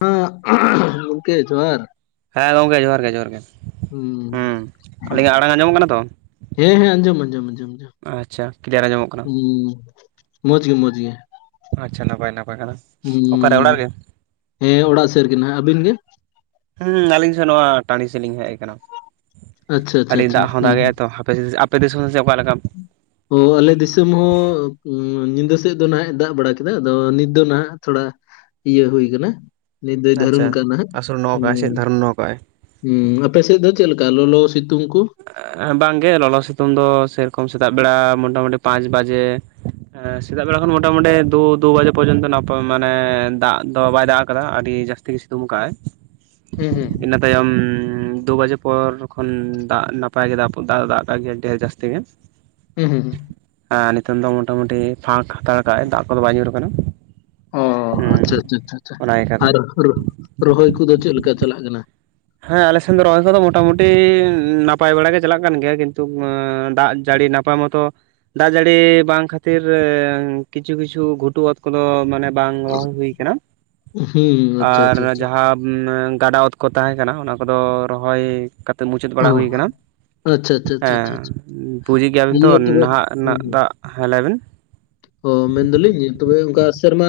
ᱦᱩᱸ [unintelligible] ᱜᱚᱝᱠᱮ ᱡᱚᱦᱟᱨ᱾ ᱦᱮᱸ ᱜᱚᱝᱠᱮ ᱡᱚᱦᱟᱨ ᱜᱮ ᱡᱚᱦᱟᱨ ᱜᱮ᱾ ᱦᱩᱸ ᱟᱹᱞᱤᱧᱟᱜ ᱟᱲᱟᱝ ᱟᱸᱡᱚᱢᱚᱜ ᱠᱟᱱᱟ ᱛᱚ? ᱦᱮᱸᱦᱮᱸ ᱟᱸᱡᱚᱢ ᱟᱸᱡᱚᱢ ᱟᱸᱡᱚᱢ᱾ ᱟᱪᱪᱷᱟ ᱠᱞᱤᱭᱟᱨ ᱟᱸᱟᱢᱚᱜ ᱠᱟᱱᱟ᱾ ᱦᱩᱸ ᱢᱚᱡᱽ ᱜᱮ ᱢᱚᱡᱽ ᱜᱮ᱾ ᱟᱪᱪᱷᱟ ᱱᱟᱯᱟᱭ ᱱᱟᱯᱟᱭ ᱠᱟᱱᱟ᱾ ᱦᱩᱸ ᱦᱮᱸ ᱚᱲᱟᱜ ᱥᱮᱨᱜᱮᱱ ᱦᱟᱸᱜ ᱟᱹᱵᱤᱱ ᱜᱮ? ᱦᱮᱸ ᱟᱹᱞᱤᱧ ᱥᱮᱫ ᱱᱚᱣᱟ ᱴᱟᱺᱰᱤ ᱥᱮᱫ ᱞᱤᱧ ᱦᱮᱡ ᱟᱠᱟᱱᱟ᱾ ᱟᱪᱪᱷᱟ ᱟᱪᱪᱷᱟ ᱟᱹᱰᱤ ᱟᱪᱪᱷᱟ ᱫᱟᱜ ᱦᱚᱸ ᱦᱩᱸ ᱫᱟᱜ ᱦᱩᱸ᱾ ᱮ-ᱟ ᱛᱚ ᱦᱟᱯᱮ ᱥᱮ ᱟ- ᱯᱮ ᱫᱤᱥᱚᱢ ᱥᱮ ᱚᱠᱟ ᱞᱮᱠᱟ? ᱚ ᱟᱞᱮ ᱫᱤᱥᱚᱢ ᱦᱚᱸ ᱧᱤᱫᱟᱹ ᱥᱮᱫ ᱫᱚ ᱱᱟᱦᱟᱜ ᱮ ᱫᱟᱜ ᱵᱟᱲᱟ ᱠᱮᱫᱟ᱾ ᱟᱫᱚ ᱱᱤᱛ ᱫᱚ ᱱᱟᱦᱟᱜ ᱛᱷᱚᱲᱟ ᱤᱭᱟᱹ ᱦᱩᱭ ᱠᱟᱱᱟ ᱱᱤᱛ ᱫᱚᱭ ᱫᱷᱟᱨᱩᱱ ᱟᱪᱪᱷᱟ ᱠᱟᱱᱟ ᱦᱟᱸᱜ, ᱟᱥᱳᱲ ᱱᱚ ᱦᱮᱞᱳ ᱠᱟᱜᱼᱟᱭ ᱥᱮ ᱫᱷᱟᱨᱚᱱ ᱱᱚ ᱠᱟᱜᱼᱟᱭ ᱦᱩᱸ ᱟᱯᱮ ᱥᱮᱫ ᱫᱚ ᱪᱮᱫ ᱞᱮᱠᱟ ᱞᱚᱞᱚ, ᱥᱤᱛᱩᱝ ᱠᱩ? ᱵᱟᱝ ᱜᱮ ᱞᱚᱞᱚ ᱥᱮᱛᱩᱝ ᱫᱚ ᱥᱮᱨᱚᱠᱚᱢ ᱥᱮᱛᱟᱜ ᱵᱮᱲᱟ ᱢᱳᱴᱟᱢᱩᱴᱤ ᱯᱟᱸᱪ ᱵᱟᱡᱮ ᱮᱸ ᱥᱮᱛᱟᱜ ᱵᱮᱲᱟ ᱠᱷᱚᱱ ᱢᱚᱴᱟ ᱢᱩᱩᱴᱤ ᱫᱩ ᱫᱩ ᱵᱟᱡᱮ ᱯᱚᱨᱡᱚᱱᱛᱚᱯᱚᱭ ᱢᱟᱱᱮ ᱫᱟᱜ ᱫᱚ ᱵᱟᱭ ᱫᱟᱜ ᱟᱠᱟᱫᱟ ᱟᱹᱰᱤ ᱡᱟᱹᱥ- ᱛᱤᱭ ᱥᱤᱛᱩᱢ ᱠᱟᱜ-ᱟᱭ᱾ ᱦᱩᱸ ᱦᱩᱸ᱾ ᱛᱟᱭᱚᱢ ᱫᱩ ᱵᱟᱡᱮ ᱯᱚᱨ ᱠᱷᱚᱱ ᱫᱟᱜ ᱱᱟᱯᱟᱭ ᱜᱮ ᱫᱟᱜ ᱫᱚ ᱫᱟᱜ ᱜᱮᱭᱟ ᱰᱷᱮᱨ ᱡᱟᱹᱥᱛᱤ ᱜᱮ᱾ ᱦᱩ ᱦᱩᱸ ᱦᱩᱸ᱾ ᱦᱮᱸ ᱱᱤᱛᱚᱝ ᱫᱚ ᱢᱚᱴᱟᱢᱩᱴᱤ ᱯᱷᱟᱸᱠ ᱦᱟᱛᱟᱲ ᱠᱟᱜ-ᱟᱭ ᱫᱟᱜ ᱠᱚᱫᱚ ᱵᱟᱭ ᱧᱩᱨ ᱟᱠᱟᱱᱟ᱾ ᱚ ᱟᱪᱪᱷᱟ ᱟᱪᱪᱷᱟ ᱚᱱᱟ ᱞᱮᱠᱟᱛᱮ ᱟᱨ ᱨᱚᱦᱚᱭ ᱠᱚᱫᱚ ᱪᱮᱫ ᱞᱮᱠᱟ ᱪᱟᱞᱟᱜ ᱠᱟᱱᱟ? ᱦᱮᱸ ᱟᱞᱮ ᱥᱮᱱ ᱫᱚ ᱨᱚᱦᱚᱭ ᱠᱚᱫᱚ ᱢᱚᱴᱟ ᱢᱩᱴᱤ ᱱᱟᱯᱟᱭ ᱵᱟᱲᱟ ᱜᱮ ᱪᱟᱞᱟᱜ ᱠᱟᱱ ᱜᱮᱭᱟ᱾ ᱠᱤᱱᱛᱩ ᱫᱟᱜ ᱡᱟᱹᱲᱤ ᱱᱟᱯ- ᱟᱭ ᱢᱚᱛᱚ ᱫᱟᱜ ᱡᱟᱹᱲᱤ ᱵᱟᱝ ᱠᱷᱟᱹᱛᱤᱨ ᱠᱤᱪᱷᱩ ᱠᱤᱪᱷᱩ ᱜᱷᱩᱴᱩ ᱚᱛ ᱠᱚᱫᱚ ᱢᱟᱱᱮ ᱵᱟᱝ ᱨᱚᱦᱚᱭ ᱦᱩᱭ ᱠᱟᱱᱟ᱾ ᱦᱩᱸ ᱟᱪᱪᱷᱟ ᱟᱨ ᱟᱪᱪᱷᱟ ᱟᱪᱷᱟ, ᱡᱟᱦᱟᱸ ᱜᱟᱰᱟ ᱚᱛ ᱠᱚ ᱛᱟᱦᱮᱸ ᱠᱟᱱᱟ ᱚᱱᱟ ᱠᱚᱫᱚ ᱨᱚᱦᱚᱭ ᱠᱟᱛᱮᱫ ᱢᱩᱪᱟᱹᱫ ᱵᱟᱲᱟ ᱚ ᱦᱩᱭ ᱠᱟᱱᱟ᱾ ᱟᱪᱪᱷᱟ, ᱟᱪᱪᱷᱟ, ᱟᱪᱪᱷᱟ, ᱦᱮᱸ ᱟᱪᱪᱷᱟ, ᱟᱪᱪᱷᱟ, ᱵᱩᱡᱽ ᱮ ᱜᱮᱭᱟᱵᱤᱱ ᱛᱚ ᱤᱭᱟᱹ ᱛᱚᱵᱮ ᱱᱟᱦᱟᱜ ᱦᱩᱸ, ᱨᱮᱱᱟᱜ ᱦᱩᱸ, ᱫᱟᱜ ᱦᱮᱸ ᱞᱟᱹᱭᱵᱤᱱ᱾ ᱚ ᱢᱮᱱᱫᱟᱞᱤᱧ, ᱛᱚᱵᱮ ᱚᱱᱠᱟ ᱥᱮᱨᱢᱟ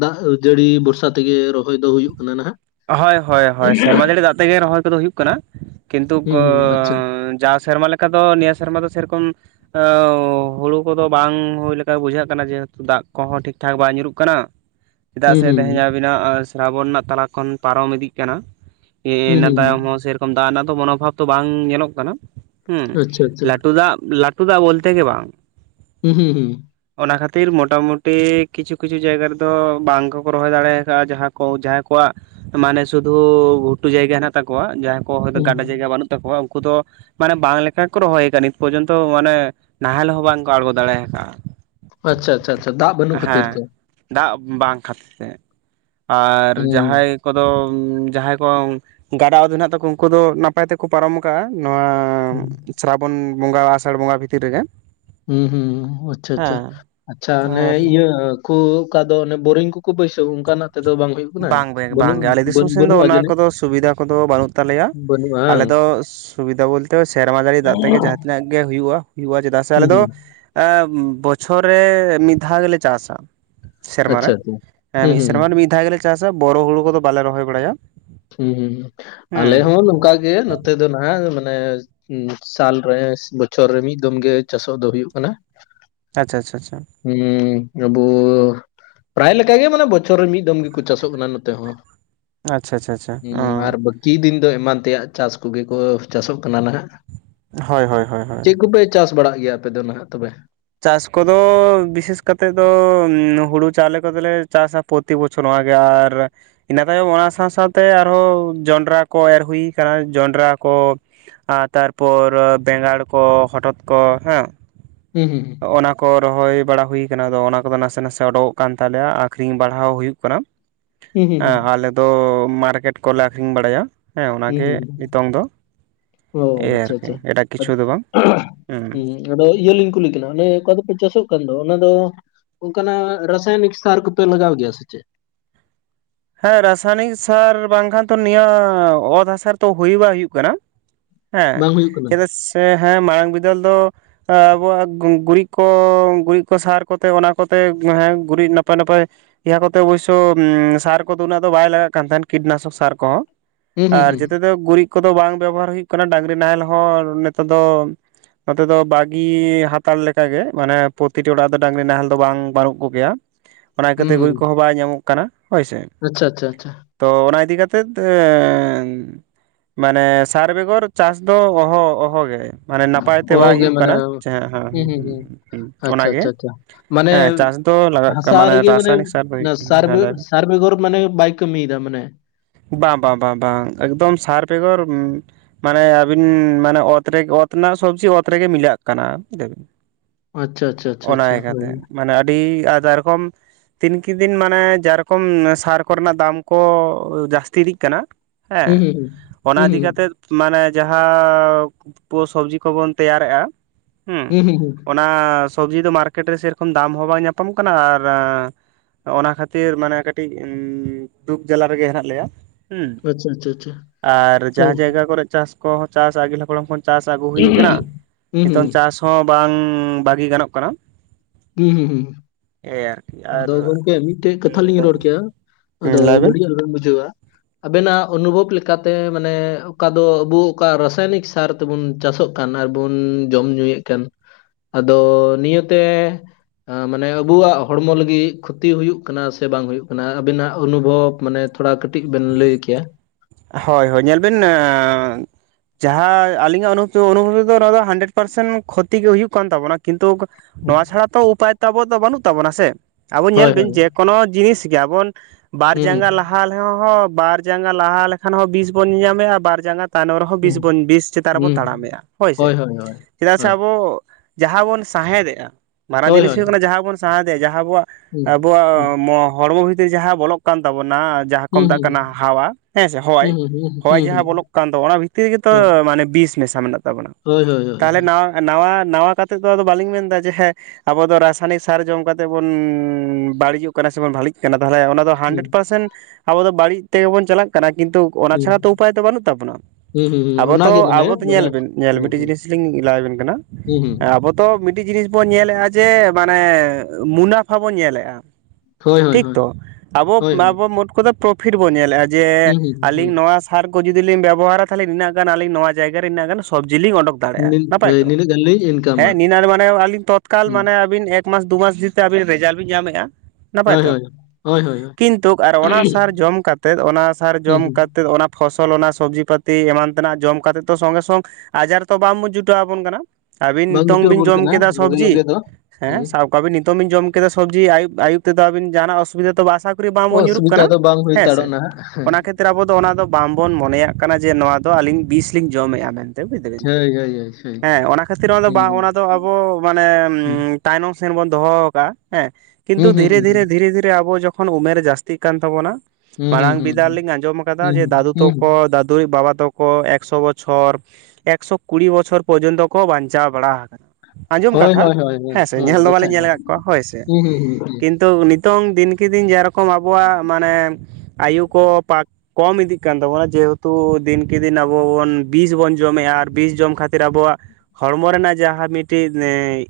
ᱫᱟᱜ ᱡᱟᱹᱲᱤ ᱵᱷᱚᱨᱥᱟ ᱛᱮᱜᱮ ᱨᱚᱦᱚᱭ ᱫᱚ ᱦᱩᱭᱩᱜ ᱠᱟᱱᱟ ᱱᱟᱦᱟᱜ᱾ ᱦᱳᱭ ᱦᱳᱭ ᱦᱳᱭ ᱥᱮᱨᱢᱟ ᱡᱟᱹᱲᱤ ᱫᱟᱜ ᱛᱮᱜᱮ ᱨᱚᱦᱚᱭ ᱠᱚᱫᱚ ᱦᱩᱭᱩᱜ ᱠᱟᱱᱟ᱾ ᱠᱤᱱᱛᱩ ᱦᱩᱸ, ᱦᱩᱸ, ᱟᱪᱪᱷᱟ, ᱡᱟᱣ ᱥᱮᱨᱢᱟ ᱞᱮᱠᱟ ᱫᱚ ᱱᱤᱭᱟᱹ ᱥᱮᱨᱢᱟ ᱫᱚ ᱥᱮ ᱨᱚᱠᱚᱢ ᱮᱳ ᱦᱩᱲᱩ ᱠᱚᱫᱚ ᱵᱟᱝ ᱦᱩᱭ ᱞᱮᱠᱟ ᱵᱩᱡᱷᱟᱹᱜ ᱠᱟᱱᱟ ᱡᱮᱦᱮᱛᱩ ᱫᱟᱜ ᱠᱚᱦᱚᱸ ᱴᱷᱤᱠ ᱴᱷᱟᱠ ᱵᱟᱝ ᱧᱩᱨᱩᱜ ᱠᱟᱱᱟ᱾ ᱪᱮᱫᱟᱜ ᱦᱩᱸ, ᱥᱮ ᱦᱩᱸ, ᱛᱮᱹᱦᱮᱹᱧ ᱦᱩᱸ, ᱟᱵᱤᱱᱟᱜ ᱥᱨᱟᱵᱚᱱ ᱨᱮᱱᱟᱜ ᱛᱟᱞᱟ ᱠᱷᱚᱱ ᱯᱟᱨᱚᱢ ᱤᱫᱤᱜ ᱠᱟᱱᱟ᱾ ᱠᱤ ᱦᱩᱸ, ᱤᱱᱟᱹ ᱛᱟᱭᱚᱢ ᱦᱚᱸ ᱥᱮ ᱨᱚᱠᱚᱢ ᱫᱟᱜ ᱨᱮᱱᱟᱜ ᱫᱚ ᱢᱚᱱᱳᱵᱷᱟᱵ ᱫᱚ ᱵᱟᱝ ᱧᱮᱞᱚᱜ ᱠᱟᱱᱟ᱾ ᱦᱩᱸ ᱟᱪᱪᱷᱟ, ᱟᱪᱪᱷᱟ, ᱞᱟᱹᱴᱩ ᱫᱟᱜ, ᱞᱟᱹᱴᱩ ᱫᱟᱜ ᱵᱚᱞᱛᱮ ᱜᱮ ᱵᱟᱝ᱾ ᱠᱤ ᱦᱤᱸ ᱦᱤᱸ, ᱚᱱᱟ ᱠᱷᱟᱹᱛᱤᱨ ᱢᱚᱴᱟ ᱢᱩᱴᱤ ᱠᱤᱪᱷᱩ ᱠᱤᱪᱷᱩ ᱡᱟᱭᱜᱟ ᱨᱮᱫᱚ ᱵᱟᱝ ᱠᱚᱠᱚ ᱨᱚᱦᱚᱭ ᱫᱟᱲᱮ ᱟᱠᱟᱫᱟ-ᱟ ᱡᱟᱦᱟᱸ ᱠᱚ ᱡᱟᱦᱟᱸᱭ ᱠᱚᱣᱟᱜ ᱢᱟᱱᱮ ᱥᱩᱫᱷᱩ ᱜᱷᱩᱴᱩ ᱡᱟᱭᱜᱟ ᱦᱮᱱᱟᱜ ᱛᱟᱠᱚᱣᱟ, ᱡᱟᱦᱟᱸᱭ ᱠᱚ ᱦᱚᱭ ᱛᱚ ᱦᱩᱸ, ᱜᱟᱰᱟ ᱡᱟᱭᱜᱟ ᱵᱟᱹᱱᱩᱜ ᱛᱟᱠᱚᱣᱟ ᱩᱱᱠᱩ ᱫᱚ ᱢᱟᱱᱮ ᱵᱟᱝ ᱞᱮᱠᱟ ᱠᱚ ᱨᱚᱦᱚᱭ ᱟᱠᱟᱫ-ᱟ, ᱱᱤᱛ ᱯᱚᱨᱡᱚᱱᱛᱚ ᱢᱟᱱᱮ ᱱᱟᱦᱮᱞ ᱦᱚᱸ ᱵᱟᱝ ᱠᱚ ᱟᱬᱜᱚ ᱫᱟᱲᱮ ᱠᱟᱜ-ᱟ᱾ ᱟᱪᱪᱷᱟ ᱟᱪᱪᱷᱟ ᱟᱪᱪᱷᱟ ᱫᱟᱜ ᱵᱟᱱᱩᱜ ᱠᱷᱟᱹᱛᱤᱨ ᱛᱮ᱾ ᱫᱟᱜ ᱵᱟᱝ ᱠᱷᱟᱹᱛᱤᱨ ᱛᱮ, ᱟᱨ ᱦᱩᱸ, ᱡᱟᱦᱟᱸᱭ ᱠᱚᱫᱚ ᱡᱟᱦᱟᱸᱭ ᱠᱚ ᱜᱟᱰᱟ ᱟᱫ ᱦᱮᱱᱟᱜ ᱛᱟᱠᱚᱣᱟ ᱩᱱᱠᱩ ᱫᱚ ᱱᱟᱯᱟᱭ ᱛᱮᱠᱚ ᱯᱟᱨᱚᱢ ᱠᱟᱜ-ᱟ ᱱᱚᱣᱟ ᱦᱩᱸ, ᱟ ᱥᱨᱟᱵᱚᱱ ᱵᱚᱸᱜᱟ ᱟᱥᱟᱲ ᱵᱚᱸᱜᱟ ᱵᱷᱤᱛᱤᱨ ᱨᱮᱜᱮ ᱦᱩᱸ ᱦᱩᱸ ᱟᱪᱪᱷᱟ ᱟᱪᱪᱷᱟ ᱦᱮᱸ ᱟᱪᱪᱷᱟ ᱟᱱᱮ ᱟᱨ ᱤᱭᱟᱹ ᱠᱩ ᱚᱠᱟᱫᱚ ᱚᱱᱮ ᱵᱳᱨᱤᱝ ᱠᱚᱠᱚ ᱵᱟᱹᱭᱥᱟᱹᱣᱟ ᱚᱱᱠᱟᱱᱟᱜ ᱛᱮᱫᱚ ᱵᱟᱝ ᱦᱩᱭᱩᱜ ᱠᱟᱱᱟ? ᱵᱟᱝ ᱵᱮ ᱵᱟᱹᱱᱩᱜ ᱵᱟᱝᱜᱮ ᱟᱞᱮ ᱫᱤᱥᱚᱢ ᱵᱟᱹᱱ- ᱥᱮᱱ ᱫᱚ ᱵᱟᱹᱱᱩᱜᱼᱟ ᱚᱱᱟ ᱡᱟᱹᱱᱤᱡ? ᱠᱚᱫᱚ ᱥᱩᱵᱤᱫᱟ ᱠᱚᱫᱚ ᱵᱟᱹᱱᱩᱜ ᱛᱟᱞᱮᱭᱟ ᱵᱟᱹᱱᱩᱜᱼᱟ ᱟᱞᱮ ᱵᱟᱝ? ᱫᱚ ᱥᱩᱵᱤᱫᱟ ᱵᱚᱞᱛᱮ ᱥᱮᱨᱢᱟ ᱡᱟᱹᱲᱤ ᱫᱟᱜ ᱛᱮᱜᱮ ᱡᱟᱦᱟᱸ ᱛᱤᱱᱟᱹᱜ ᱜᱮ ᱦᱩᱭᱩᱜ-ᱟ ᱦᱩᱭᱩᱜ-ᱟ ᱪᱮᱫᱟᱜ ᱥᱮ ᱦᱩᱸ, ᱟᱞᱮ ᱫᱚ ᱦᱩᱸ, ᱵᱚᱪᱷᱚᱨ ᱨᱮ ᱢᱤᱫ ᱫᱷᱟᱣ ᱜᱮᱞᱮ ᱪᱟᱥᱟ ᱥᱮᱨᱢᱟ ᱨᱮ ᱟᱪᱪᱷᱟ, ᱟᱪᱪᱷᱟ, ᱦᱩᱸ, ᱦᱮ ᱦᱩᱸ, ᱢᱤᱫ ᱦᱩᱸ᱾ ᱥᱮᱨᱢᱟ ᱨᱮ ᱢᱤᱫ ᱫᱷᱟᱣ ᱜᱮᱞᱮ ᱪᱟᱥᱟ ᱵᱚᱨᱚ ᱦᱩᱲᱩ ᱠᱚᱫᱚ ᱵᱟᱞᱮ ᱨᱚᱦᱚᱭ ᱵᱟᱲᱟᱭᱟ ᱦᱩᱸ ᱟᱞᱮ ᱦᱩᱸ ᱦᱚᱸ ᱱᱚᱝᱠᱟ ᱜᱮ ᱱᱚᱛ ᱛᱮ ᱫᱚ ᱱᱟᱦᱟᱜ ᱢᱟᱱᱮ ᱥᱟᱞ ᱨᱮ ᱵᱚᱪᱷᱚᱨ ᱨᱮ ᱢᱤᱫ ᱫᱚᱢ ᱜᱮ ᱪᱟᱥᱚᱜ ᱫᱚ ᱦᱩᱭᱩᱜ ᱠᱟᱱᱟ᱾ ᱟᱪᱪᱷᱟ ᱟᱪᱪᱷᱟ ᱪᱷᱟ ᱮ ᱟᱵᱩ ᱯᱨᱟᱭᱞᱮᱠᱟ ᱜᱮ ᱢᱟᱱᱮ ᱵᱚᱪᱷᱚᱨ ᱨᱮ ᱢᱤᱫ ᱫᱚᱢ ᱜᱮᱠᱚ ᱪᱟᱥᱚᱜ ᱠᱟᱱᱟ ᱱᱚᱛᱮ ᱦᱚᱸ ᱟᱪᱪᱷᱟ ᱟᱪᱪᱷᱟ ᱟᱪᱪᱷᱟ ᱦᱩᱸ ᱚ ᱟᱨ ᱵᱟᱹᱠᱤ ᱫᱤᱱ ᱫᱚ ᱮᱢᱟᱱ ᱛᱮᱭᱟᱜ ᱪᱟᱥ ᱠᱚᱜᱮ ᱠᱚ ᱪᱟᱥᱚᱜ ᱠᱟᱱᱟ ᱱᱟᱦᱟᱜ ᱦᱳᱭ ᱦᱳᱭ ᱦᱳᱭ ᱦᱳᱭ ᱪᱮᱫ ᱠᱚᱯᱮ ᱪᱟᱥ ᱵᱟᱲᱟᱜ ᱜᱮᱭᱟ ᱟᱯᱮ ᱫᱚ ᱱᱟᱦᱟᱜ ᱛᱚᱵᱮ? ᱪᱟᱥ ᱠᱚᱫᱚ ᱵᱤᱥᱮᱥ ᱠᱟᱛᱮᱫ ᱫᱚ ᱦᱩᱲᱩ ᱪᱟᱣᱞᱮ ᱠᱚᱫᱚᱞᱮ ᱪᱟᱥᱟ ᱯᱨᱚᱛᱤ ᱵᱚᱪᱷᱚᱨ ᱱᱚᱣᱟ ᱜᱮ ᱟᱨ ᱤᱱᱟᱹ ᱛᱟᱭᱚᱢ ᱚᱱᱟ ᱥᱟᱶ ᱥᱟᱶᱛᱮ ᱟᱨᱦᱚᱸ ᱡᱚᱸᱰᱨᱟ ᱠᱚ ᱮᱨ ᱦᱩᱭ ᱠᱟᱱᱟ ᱡᱚᱸᱰᱨᱟ ᱠᱚ ᱟᱨ ᱛᱟᱨᱯᱚᱨ ᱵᱮᱸᱜᱟᱲ ᱠᱚ ᱦᱚᱴᱚᱛ ᱠᱚ ᱦᱮᱸ ᱦᱩᱸ ᱦᱩᱸ ᱚᱱᱟ ᱠᱚ ᱨᱚᱦᱚᱭ ᱵᱟᱲᱟ ᱦᱩᱭ ᱠᱟᱱᱟ ᱟᱫᱚ ᱚᱱᱟ ᱠᱚᱫᱚ ᱱᱟᱥᱮ ᱱᱟᱥᱮ ᱚᱰᱳᱠᱚᱜ ᱠᱟᱱ ᱛᱟᱞᱮᱭᱟ ᱟᱠᱷᱨᱤᱧ ᱵᱟᱲᱟᱦᱟ ᱦᱩᱭᱩᱜ ᱠᱟᱱᱟ ᱦᱩᱸ ᱦᱩᱸ ᱦᱮᱸ ᱦᱩᱸ ᱟᱞᱮ ᱫᱚ ᱢᱟᱨᱠᱮᱴ ᱠᱚᱞᱮ ᱟᱠᱷᱨᱤᱧ ᱵᱟᱲᱟᱭᱟ ᱦᱮᱸ ᱦᱩᱸ ᱚᱱᱟᱜᱮ ᱦᱩᱸ ᱦᱩᱸ᱾ ᱱᱤᱛᱳᱝ ᱫᱚ ᱚ ᱮᱭ ᱟᱪᱪᱷᱟ ᱟᱨᱠᱤ ᱟᱪᱪᱷᱟ ᱮᱴᱟᱜ ᱠᱤᱪᱷᱩ ᱫᱚ ᱵᱟᱝ ᱦᱩᱸ ᱦᱮᱸ ᱟᱫᱚ ᱤᱭᱟᱹ ᱞᱤᱧ ᱠᱩᱞᱤ ᱠᱟᱱᱟ ᱚᱱᱮ ᱚᱠᱟ ᱫᱚᱯᱮ ᱪᱟᱥᱚᱜ ᱠᱟᱱ ᱫᱚ ᱚᱱᱟ ᱫᱚ ᱚᱱᱠᱟᱱᱟᱜ ᱨᱟᱥᱟᱭᱱᱤᱠ ᱥᱟᱨ ᱠᱚᱯᱮ ᱞᱟᱜᱟᱣ ᱜᱮᱭᱟ ᱥᱮ ᱪᱮᱫ? ᱦᱮᱸ ᱨᱟᱥᱟᱭᱚᱱᱤᱠ ᱥᱟᱨ ᱵᱟᱝᱠᱷᱟᱱ ᱛᱚ ᱱᱤᱭᱟᱹ ᱚᱛ ᱦᱟᱥᱟᱨᱮ ᱛᱚ ᱦᱳᱭ ᱵᱟᱝ ᱦᱩᱭᱩᱜ ᱠᱟᱱᱟ ᱦᱮᱸ ᱵᱟᱝ ᱦᱩᱭᱩᱜ ᱠᱟᱱᱟ ᱪᱮᱫᱟᱜ ᱥᱮ ᱦᱮᱸ ᱢᱟᱲᱟᱝ ᱵᱤᱫᱟᱹᱞ ᱫᱚ ᱟᱵᱚᱣᱟᱜ ᱜᱩᱨᱤᱡ ᱠᱚ ᱜᱩᱨᱤᱡ ᱠᱚ ᱥᱟᱨ ᱠᱚᱛᱮ ᱚᱱᱟ ᱠᱚᱛᱮ ᱦᱮᱸ ᱜᱩᱨᱤᱡ ᱱᱟᱯᱟᱭ ᱱᱟᱯᱟᱭ ᱤᱭᱟᱹ ᱠᱚᱛᱮ ᱚᱵᱚᱥᱥᱚ ᱥᱟᱨ ᱠᱚᱫᱚ ᱩᱱᱟᱹᱜ ᱫᱚ ᱵᱟᱭ ᱞᱟᱜᱟᱜ ᱠᱟᱱ ᱛᱟᱦᱮᱸᱱ ᱠᱤᱴᱱᱟᱥᱚᱠ ᱥᱟᱨ ᱠᱚᱦᱚᱸ ᱟᱨ ᱡᱮᱫᱮ ᱫᱚ ᱜᱩᱨᱤᱡ ᱠᱚᱫᱚ ᱵᱟᱝ ᱵᱮᱵᱚᱦᱟᱨ ᱦᱩᱭᱩᱜ ᱠᱟᱱᱟ ᱰᱟᱝᱨᱤ ᱱᱟᱦᱮᱞ ᱦᱚᱸ ᱱᱤᱛᱚᱜ ᱫᱚ ᱱᱚᱛᱮ ᱫᱚ ᱵᱟᱹᱜᱤ ᱦᱟᱛᱟᱲ ᱞᱮ ᱞᱮᱠᱟᱜ ᱜᱮ ᱢᱟᱱᱮ ᱯᱨᱚᱛᱤᱴᱤ ᱚᱲᱟᱜ ᱫᱚ ᱰᱟᱝᱨᱤ ᱱᱟᱦᱮᱞ ᱫᱚ ᱵᱟᱝ ᱵᱟᱹᱱᱩᱜ ᱠᱚᱜᱮᱭᱟ ᱚᱱᱟ ᱠᱷᱟᱹᱛᱤᱨ ᱜᱩᱨᱤᱡ ᱠᱚᱦᱚᱸ ᱵᱟᱭ ᱧᱟᱢᱚᱜ ᱠᱟᱱᱟ ᱦᱳᱭᱥᱮ ᱟᱪᱪᱷᱟ ᱟᱪᱪᱷᱟ ᱟᱪᱪᱷᱟ ᱛᱚ ᱚᱱᱟ ᱤᱫᱤ ᱠᱟᱛᱮᱫ ᱮ ᱢᱟᱱᱮ ᱥᱟᱨ ᱵᱮᱜᱚᱨ ᱪᱟᱥ ᱫᱚ ᱚᱦᱚ ᱚᱦᱚᱜᱮ ᱢᱟᱱᱮ ᱱᱟᱯᱟᱭ ᱛᱮ ᱵᱟᱭ ᱦᱩᱭᱩᱜ ᱠᱟᱱᱟ ᱪᱮᱦᱟᱜ ᱦᱮᱸ ᱦᱩᱸ ᱦᱩᱸ ᱚᱱᱟᱜᱮ ᱮ ᱪᱟᱥ ᱫᱚ ᱞᱟᱜᱟᱜ ᱠᱟᱱᱟ ᱢᱟᱱᱮ ᱨᱟᱥᱟᱭᱱᱤᱠ ᱥᱟᱨ ᱞᱟᱜᱤᱫ ᱦᱮᱸ ᱞᱟᱹᱭ ᱵᱤᱱ ᱢᱟᱱᱮ ᱵᱟᱭ ᱠᱟᱹᱢᱤᱭᱮᱫᱟ ᱢᱟᱱᱮ ᱵᱟ ᱵᱟ ᱵᱟ ᱵᱟᱝ ᱮᱠᱫᱚᱢ ᱥᱟᱨ ᱵᱮᱜᱚᱨ ᱢᱟᱱᱮ ᱟᱵᱤᱱ ᱢᱟᱱᱮ ᱚᱛ ᱨᱮᱜᱮ ᱚᱛ ᱨᱮᱱᱟᱜ ᱥᱚᱵᱽᱡᱤ ᱚᱛ ᱨᱮᱜᱮ ᱢᱤᱞᱟᱜ ᱠᱟᱱᱟ ᱞᱟᱹᱭᱵᱤᱱ ᱚᱱᱟ ᱮᱠᱟᱛᱮ ᱢᱟᱱᱮ ᱟᱹᱰᱤ ᱟᱭᱫᱟ ᱨᱚᱠᱚᱢ ᱛᱤᱱᱠᱮ ᱫᱤᱱ ᱢᱟᱱᱮ ᱡᱟ ᱨᱚᱠᱚᱢ ᱥᱟᱨ ᱠᱚᱨᱮᱱᱟᱜ ᱫᱟᱢ ᱠᱚ ᱡᱟᱹᱥᱛᱤ ᱤᱫᱤᱜ ᱠᱟᱱᱟ ᱦᱮᱸ ᱚᱱᱟ ᱤᱫᱤ ᱠᱟᱛᱮᱜ ᱢᱟᱱᱮ ᱡᱟᱦᱟᱸ [unintelligible] ᱥᱚᱵᱽᱡᱤ ᱠᱚᱵᱚᱱ ᱛᱮᱭᱟᱨᱮᱜᱼᱟ ᱦᱩᱸ [inaudible] ᱚᱱᱟ ᱥᱚᱵᱡᱤ ᱫᱚ ᱢᱟᱨᱠᱮᱴ ᱨᱮ ᱥᱮ ᱨᱚᱠᱚᱢ ᱫᱟᱢ ᱦᱚᱸ ᱵᱟᱝ ᱧᱟᱯᱟᱜ ᱠᱟᱱᱟ ᱟᱨ ᱚᱱᱟ ᱠᱷᱟᱹᱛᱤᱨ ᱢᱟᱱᱮ ᱠᱟᱹᱴᱤᱡ ᱫᱩᱠᱷ ᱡᱟᱞᱟ ᱨᱮᱜᱮ ᱦᱮᱱᱟᱜ ᱞᱮᱭᱟ ᱦᱩᱸ ᱟᱨ ᱡᱟᱦᱟᱸ ᱡᱟᱭᱜᱟ ᱠᱚᱨᱮ ᱪᱟᱥ ᱠᱚᱦᱚᱸ ᱪᱟᱥ ᱟᱹᱜᱤᱞ ᱦᱟᱯᱲᱟᱢ ᱠᱷᱚᱱ ᱪᱟᱥ ᱟᱹᱜᱩ ᱦᱩᱭ ᱟᱠᱟᱱᱟ ᱱᱤᱛᱚᱝ ᱪᱟᱥ ᱦᱚᱸ ᱵᱟᱝ ᱵᱟᱹᱜᱤ ᱜᱟᱱᱚᱜ ᱠᱟᱱᱟ᱾ ᱤ ᱦᱤ ᱦᱤ ᱮᱭ ᱟᱨᱠᱤ ᱦᱤ ᱟᱨ ᱫᱚ ᱜᱚᱝᱠᱮ ᱢᱤᱫᱴᱮᱡ ᱠᱟᱛᱷᱟ ᱞᱤᱧ ᱨᱚᱲ ᱠᱮᱭᱟ᱾ ᱟᱫᱚ ᱞᱟᱹᱭ ᱵᱮᱱ ᱵᱟᱹᱲᱤᱡ ᱟᱞᱚᱵᱤᱱ ᱵᱩᱡᱷᱟᱹᱣᱟ᱾ ᱟᱵᱮᱱᱟᱜ ᱚᱱᱩᱵᱷᱚᱵ ᱞᱮᱠᱟᱛᱮ ᱢᱟᱱᱮ ᱚᱠᱟ ᱫᱚ ᱟᱵᱚ ᱚᱠᱟ ᱨᱟᱥᱟᱭᱱᱤᱠ ᱥᱟᱨ ᱛᱮᱵᱚᱱ ᱪᱟᱥᱚᱜ ᱠᱟᱱ ᱟᱨ ᱵᱚᱱ ᱡᱚᱢ ᱧᱩᱭᱮᱫ ᱠᱟᱱ ᱟᱫᱚ ᱱᱤᱭᱟᱹᱛᱮ ᱟᱸ ᱢᱟᱱᱮ ᱟᱵᱚᱣᱟᱜ ᱦᱚᱲᱢᱚ ᱞᱟᱹᱜᱤᱫ ᱠᱷᱚᱛᱤ ᱦᱩᱭᱩᱜ ᱠᱟᱱᱟ ᱥᱮ ᱵᱟᱝ ᱦᱩᱭᱩᱜ ᱠᱟᱱᱟ ᱟᱵᱤᱱᱟᱜ ᱚᱱᱩᱵᱷᱚᱵᱽ ᱢᱟᱱᱮ ᱛᱷᱚᱲᱟ ᱠᱟᱹᱴᱤᱡ ᱵᱮᱱ ᱞᱟᱹᱭ ᱠᱮᱭᱟ᱾ ᱦᱳᱭ ᱦᱳᱭ ᱧᱮᱞᱵᱤᱱ ᱮᱻ ᱡᱟᱦᱟᱸ ᱟᱞᱤᱧᱟᱜ ᱚᱱᱩᱵᱷᱩᱵ ᱛᱮ ᱚᱱᱩᱵᱷᱚᱵ ᱛᱮ ᱫᱚ ᱦᱟᱱᱰᱮᱰ ᱯᱟᱨᱥᱮᱱ ᱠᱷᱚᱛᱤ ᱜᱮ ᱦᱩᱭᱩᱜ ᱠᱟᱱ ᱛᱟᱵᱚᱱᱟ᱾ ᱠᱤᱱᱛᱩ ᱦᱩᱸ, ᱱᱚᱣᱟ ᱪᱷᱟᱲᱟ ᱛᱚ ᱩᱯᱟᱭ ᱛᱚ ᱟᱵᱚᱣᱟᱜ ᱫᱚ ᱵᱟᱹᱱᱩᱜ ᱛᱟᱵᱚᱱᱟ ᱥᱮ ᱟᱵᱚ ᱧᱮᱞ ᱦᱳᱭ ᱵᱤᱱ ᱦᱳᱭ ᱡᱮ ᱠᱚᱱᱚ ᱡᱤᱱᱤᱥ ᱜᱮ ᱟᱵᱚᱱ ᱵᱟᱨ ᱦᱩᱸ ᱦᱩᱸ ᱡᱟᱸᱜᱟ ᱞᱟᱦᱟ ᱞᱮᱦᱚᱸ ᱦᱚᱸ ᱵᱟᱨ ᱡᱟᱸᱜᱟ ᱞᱟᱦᱟ ᱠᱷᱟᱱ ᱦᱚᱸ ᱵᱤᱥ ᱵᱚᱱ ᱧᱮᱧᱟᱢᱮᱫᱼᱟ ᱵᱟᱨ ᱡᱟᱸᱜᱟ ᱛᱟᱭᱱᱚᱢ ᱨᱮᱦᱚᱸ ᱵᱤᱥ ᱦᱩᱸ ᱵᱚᱱ ᱵᱤᱥ ᱪᱮᱛᱟᱱ ᱨᱮᱵᱚᱱ ᱦᱩᱸ ᱛᱟᱲᱟᱢᱮᱫ-ᱟ ᱦᱳᱭ ᱥᱮ ᱪᱮᱫᱟᱜ ᱥᱮ ᱟᱵᱚ ᱡᱟᱦᱟᱸ ᱵᱚᱱ ᱥᱟᱦᱮᱸᱫ ᱮᱫᱼᱟ ᱢᱟᱨᱟᱝ ᱦᱳᱭ ᱡᱤᱱᱤᱥ ᱦᱳᱭ ᱦᱩᱭᱩᱜ ᱠᱟᱱᱟ ᱡᱟᱦᱟᱸ ᱵᱚᱱ ᱥᱟᱦᱮᱸᱫ ᱮᱫᱼᱟ ᱡᱟᱦᱟᱸ ᱟᱵᱚᱣᱟᱜ ᱦᱩᱸ ᱟᱵᱚᱣᱟᱜ ᱢᱚ ᱦᱚᱲᱢᱚ ᱵᱷᱤᱛᱨᱤ ᱡᱟᱦᱟᱸ ᱵᱚᱞᱚᱜ ᱠᱟᱱ ᱛᱟᱵᱚᱱᱟ ᱡᱟᱦᱟᱸ ᱠᱚ ᱦᱩᱸ ᱦᱩᱸ ᱢᱮᱛᱟᱜ ᱦᱩᱸ ᱠᱟᱱᱟ ᱦᱟᱣᱟ ᱦᱮᱸᱥᱮ ᱦᱚᱭ, ᱦᱩᱸ ᱦᱩᱸ ᱦᱩᱸ ᱦᱚᱭ ᱦᱩᱸ ᱡᱟᱦᱟᱸ ᱦᱩᱸ ᱵᱚᱞᱚᱜ ᱠᱟᱱ ᱫᱚ ᱚᱱᱟ ᱵᱷᱤᱛᱤᱨ ᱨᱮᱜᱮᱛᱚ ᱢᱟᱱᱮ ᱵᱤᱥ ᱢᱮᱥᱟ ᱢᱮᱱᱟᱜ ᱛᱟᱵᱚᱱᱟ ᱦᱳᱭ ᱦᱳᱭ ᱦᱳᱭ ᱦᱳᱭ ᱛᱟᱦᱚᱞᱮ ᱦᱳᱭ ᱱᱟᱣᱟ ᱱᱟᱣᱟ ᱱᱟᱣᱟ ᱠᱟᱛᱮ ᱫᱚ ᱟᱫᱚ ᱵᱟᱹᱞᱤᱧ ᱢᱮᱱᱫᱟ ᱡᱮ ᱦᱮᱸ ᱟᱵᱚ ᱫᱚ ᱨᱟᱥᱟᱭᱚᱱᱤᱠ ᱥᱟᱨ ᱡᱚᱢ ᱠᱟᱛᱮᱫ ᱵᱚᱱ ᱵᱟᱹᱲᱤᱡᱚᱜ ᱠᱟᱱᱟ ᱥᱮᱵᱚᱱ ᱵᱟᱹᱞᱤᱜ ᱠᱟᱱᱟ ᱛᱟᱦᱚᱞᱮ ᱚᱱᱟ ᱫᱚ ᱦᱩᱸ ᱦᱩᱸ ᱦᱟᱱᱰᱨᱮᱰ ᱯᱟᱨᱥᱮᱱᱴ ᱟᱵᱚ ᱫᱚ ᱵᱟᱹᱲᱤᱡ ᱛᱮᱜᱮ ᱵᱚᱱ ᱪᱟᱞᱟᱜ ᱠᱟᱱᱟ ᱠᱤᱱᱛᱩ ᱚᱱᱟ ᱪᱷᱟᱲᱟ ᱦᱩᱸ ᱛᱚ ᱩᱯᱟᱭ ᱛᱚ ᱵᱟᱹᱱᱩᱜ ᱛᱟᱵᱚᱱᱟ᱾ ᱦᱩᱸ ᱦᱩᱸ ᱟᱵᱚ ᱛᱚ ᱚᱱᱟᱜᱮ ᱢᱟᱱᱮ ᱟᱵᱚᱛᱮ ᱢᱟᱱᱮ ᱧᱮᱞ ᱵᱤᱱ, ᱧᱮᱞ ᱦᱩᱸ ᱵᱤᱱ ᱦᱩᱸ ᱢᱤᱫᱴᱮᱱ ᱞᱤᱧ ᱞᱟᱹᱭ ᱟᱹᱵᱤᱱ ᱠᱟᱱᱟ ᱦᱩᱸ ᱦᱩᱸ ᱟᱵᱚ ᱛᱚ ᱢᱤᱫᱴᱤᱡ ᱡᱤᱱᱤᱥ ᱵᱚᱱ ᱧᱮᱞᱮᱫᱼᱟ ᱡᱮ ᱢᱟᱱᱮ ᱢᱩᱱᱟᱯᱷᱟ ᱵᱚᱱ ᱧᱮᱞᱮᱫᱼᱟ᱾ ᱦᱳᱭ ᱦᱳᱭ ᱴᱷᱤᱠ ᱦᱳᱭ ᱛᱚ ᱟᱵᱚ ᱦᱳᱭ ᱦᱳᱭ ᱟᱵᱚ ᱢᱳᱴ ᱠᱚᱛᱷᱟ ᱯᱨᱚᱯᱷᱤᱴ ᱵᱚᱱ ᱧᱮᱞᱮᱫᱼᱟ ᱡᱮ ᱦᱩᱸ ᱦᱩᱸ ᱟᱞᱤᱧ ᱦᱩᱸ ᱱᱚᱣᱟ ᱥᱟᱨ ᱠᱚ ᱡᱩᱫᱤ ᱞᱤᱧ ᱵᱮᱵᱚᱦᱟᱨᱟ ᱛᱟᱦᱚᱞᱮ ᱱᱤᱱᱟᱹᱜ ᱜᱟᱱ ᱟᱞᱤᱧ ᱱᱚᱣᱟ ᱡᱟᱭᱜᱟ ᱨᱮ ᱱᱤᱱᱟᱹᱜ ᱜᱟᱱ ᱥᱚᱵᱡᱤ ᱞᱤᱧ ᱚᱰᱳᱠ ᱫᱟᱲᱮᱭᱟᱜᱼᱟ ᱱᱤᱱ ᱱᱟᱯᱟᱭ ᱦᱳᱭ ᱛᱚ, ᱱᱤᱱᱟᱹᱜ ᱜᱟᱱ ᱞᱤᱧ ᱤᱱᱠᱟᱢᱟ ᱦᱮᱸ ᱱᱤᱱᱟᱨ ᱢᱟᱱᱮ ᱟᱹᱞᱤᱧ ᱛᱚᱛ ᱠᱟᱞ ᱦᱩᱸ ᱢᱟᱱᱮ ᱟᱵᱤᱱ ᱮᱠᱢᱟᱥ ᱫᱩ ᱢᱟᱥ ᱫᱷᱤᱨ ᱛᱮ ᱟᱹᱵᱤᱱ ᱨᱮᱡᱟᱞᱴ ᱵᱤᱱ ᱧᱟᱢᱮᱫᱼᱟ᱾ ᱱᱟᱯᱟᱭ ᱦᱳᱭ ᱛᱚ ᱦᱳᱭ ᱦᱳᱭ ᱦᱳᱭ ᱦᱳᱭ ᱠᱤᱱᱛᱩᱜ ᱟᱨ ᱚᱱᱟ ᱥᱟᱨ ᱡᱚᱢ ᱠᱟᱛᱮᱫ ᱚᱱᱟ ᱥᱟᱨ ᱦᱩᱸ ᱡᱚᱢ ᱦᱩᱸ ᱠᱟᱛᱮ ᱛᱮᱫᱚ ᱚᱱᱟ ᱯᱷᱚᱥᱚᱞ ᱚᱱᱟ ᱥᱚᱵᱽᱡᱤ ᱯᱟᱹᱛᱤ ᱮᱢᱟᱱ ᱛᱮᱱᱟᱜ ᱡᱚᱢ ᱠᱟᱛᱮᱫ ᱛᱚ ᱥᱚᱸᱜᱮ ᱥᱚᱝ ᱟᱡᱟᱨ ᱛᱚ ᱵᱟᱢ ᱡᱩᱴᱟᱹ ᱟᱵᱚᱱ ᱠᱟᱱᱟ ᱟᱹᱵᱤᱱ ᱵᱟᱝ ᱱᱤᱛᱚᱝ ᱡᱩᱴᱟᱹᱣ ᱵᱤᱱ ᱟᱵᱚᱱ ᱡᱚᱢ ᱠᱟᱱᱟ ᱠᱮᱫᱟ ᱞᱚᱜᱮ ᱥᱚᱵᱽᱡᱤ ᱞᱚᱜᱮ ᱫᱚ ᱦᱮᱸ ᱦᱩᱸ ᱥᱟᱵ ᱟᱵᱤᱱ ᱱᱤᱛᱚᱢ ᱵᱤᱱ ᱡᱚᱢ ᱠᱮᱫᱟ ᱥᱚᱵᱽᱡᱤ ᱟᱭᱩᱵ ᱟᱭᱩᱵ ᱛᱮᱫᱚ ᱟᱵᱤᱱ ᱡᱟᱦᱱᱟᱜ ᱚᱥᱩᱵᱤᱫᱷᱟ ᱛᱚ ᱵᱟᱭᱥᱟᱵ ᱯᱩᱠᱨᱤ ᱵᱟᱝᱵᱚᱱ ᱧᱩᱨᱩᱜ ᱠᱟᱱᱟ ᱦᱮᱸ ᱥᱮ ᱟᱜ ᱦᱮᱸ ᱾ ᱚᱱᱟ ᱠᱷᱮᱛᱨᱮ ᱟᱵᱚ ᱫᱚ ᱚᱱᱟ ᱫᱚ ᱵᱟᱝ ᱵᱚᱱ ᱢᱚᱱᱮᱭᱟᱜ ᱠᱟᱱᱟ ᱡᱮ ᱱᱚᱣᱟ ᱫᱚ ᱟᱹᱞᱤᱧ ᱵᱤᱥ ᱞᱤᱧ ᱡᱚᱢᱮᱜᱼᱟ ᱢᱮᱱ ᱛᱮ ᱵᱩᱡ ᱫᱟᱵᱮᱱ ᱦᱳᱭ ᱦᱳᱭ ᱦᱳᱭ ᱦᱳᱭ ᱦᱮᱸ ᱚᱱᱟ ᱠᱷᱟᱹᱛᱤᱨ ᱚᱱᱟ ᱫᱚ ᱦᱩᱸ ᱵᱟᱸ ᱚᱱᱟ ᱫᱚ ᱟᱵᱚ ᱢᱟᱱ ᱛᱟᱭᱱᱚᱢ ᱥᱮᱱ ᱵᱚᱱ ᱫᱚᱦᱚ ᱠᱟᱜ-ᱟ ᱦᱮᱸ ᱠᱤᱱᱛᱩ ᱦᱩᱸ ᱦᱩᱸ ᱦᱩᱸ ᱫᱷᱤᱨᱮ ᱦᱩᱸ ᱫᱷᱤᱨᱮ ᱫᱷᱤᱨᱮ ᱫᱷᱤᱨᱮ ᱟᱵᱚ ᱡᱚ ᱠᱷᱚᱱ ᱩᱢᱮᱨ ᱡᱟᱹᱥᱛᱤᱜ ᱠᱟᱱ ᱛᱟᱵᱚᱱᱟ ᱾ ᱦᱩᱸ ᱦᱩᱸ ᱦᱩᱸ ᱾ ᱡᱟ ᱞᱤᱧ ᱟᱸᱡᱚᱢ ᱠᱟᱫᱟ ᱡᱮ ᱫᱟᱫᱩ ᱛᱟᱠᱚ ᱫᱟᱫᱩᱨᱤᱡ ᱵᱟᱵᱟ ᱛᱟᱠ ᱠᱚ ᱮᱠᱥᱚ ᱵᱚᱪᱷᱚᱨ ᱮᱠᱥᱚ ᱠᱩᱲᱤ ᱵᱚᱪᱷᱚᱨ ᱯᱚᱨᱡᱚᱱᱛᱚ ᱠᱚ ᱵᱟᱧᱪᱟᱣ ᱵᱟᱲᱟ ᱟᱠᱟᱱᱟ ᱾ ᱟᱸᱡᱚᱢ ᱦᱳᱭ ᱠᱟᱛᱷᱟ ᱦᱳᱭ ᱦᱳᱭ ᱦᱳᱭ ᱦᱮᱸᱥᱮ ᱦᱳᱭ ᱧᱮᱞ ᱫᱚ ᱵᱟᱞᱮ ᱵᱟᱠᱷᱟᱡ ᱧᱮᱞ ᱠᱟᱜ ᱠᱚᱣᱟ ᱦᱳᱭ ᱥᱮ ᱦᱩᱸ ᱦᱩᱸ ᱦᱩᱸ ᱦᱩᱸ ᱠᱤᱱ ᱛᱚ ᱱᱤᱛᱚᱝ ᱫᱤᱱᱠᱮ ᱫᱤᱱ ᱡᱟᱨᱚᱠᱚᱢ ᱟᱵᱚᱣᱟᱜ ᱢᱟᱱᱮ ᱟᱭᱩᱵ ᱠᱚ ᱯᱟᱠ ᱠᱚᱢ ᱤᱫᱤᱜ ᱠᱟᱱ ᱛᱟᱵᱚᱱᱟ ᱡᱮᱦᱮᱛᱩ ᱫᱤᱱᱠᱮ ᱫᱤᱱ ᱟᱵᱚ ᱵᱚᱱ ᱵᱤᱥ ᱵᱚᱱ ᱡᱚᱢᱮᱜ-ᱟ ᱟᱨ ᱵᱤᱥ ᱡᱚᱢ ᱠᱷᱟᱹ- ᱛᱤᱨ ᱟᱵᱚᱣᱟᱜ ᱦᱚᱲᱢᱚ ᱨᱮᱱᱟᱜ ᱡᱟᱦᱟᱸ ᱢᱤᱴᱤᱡ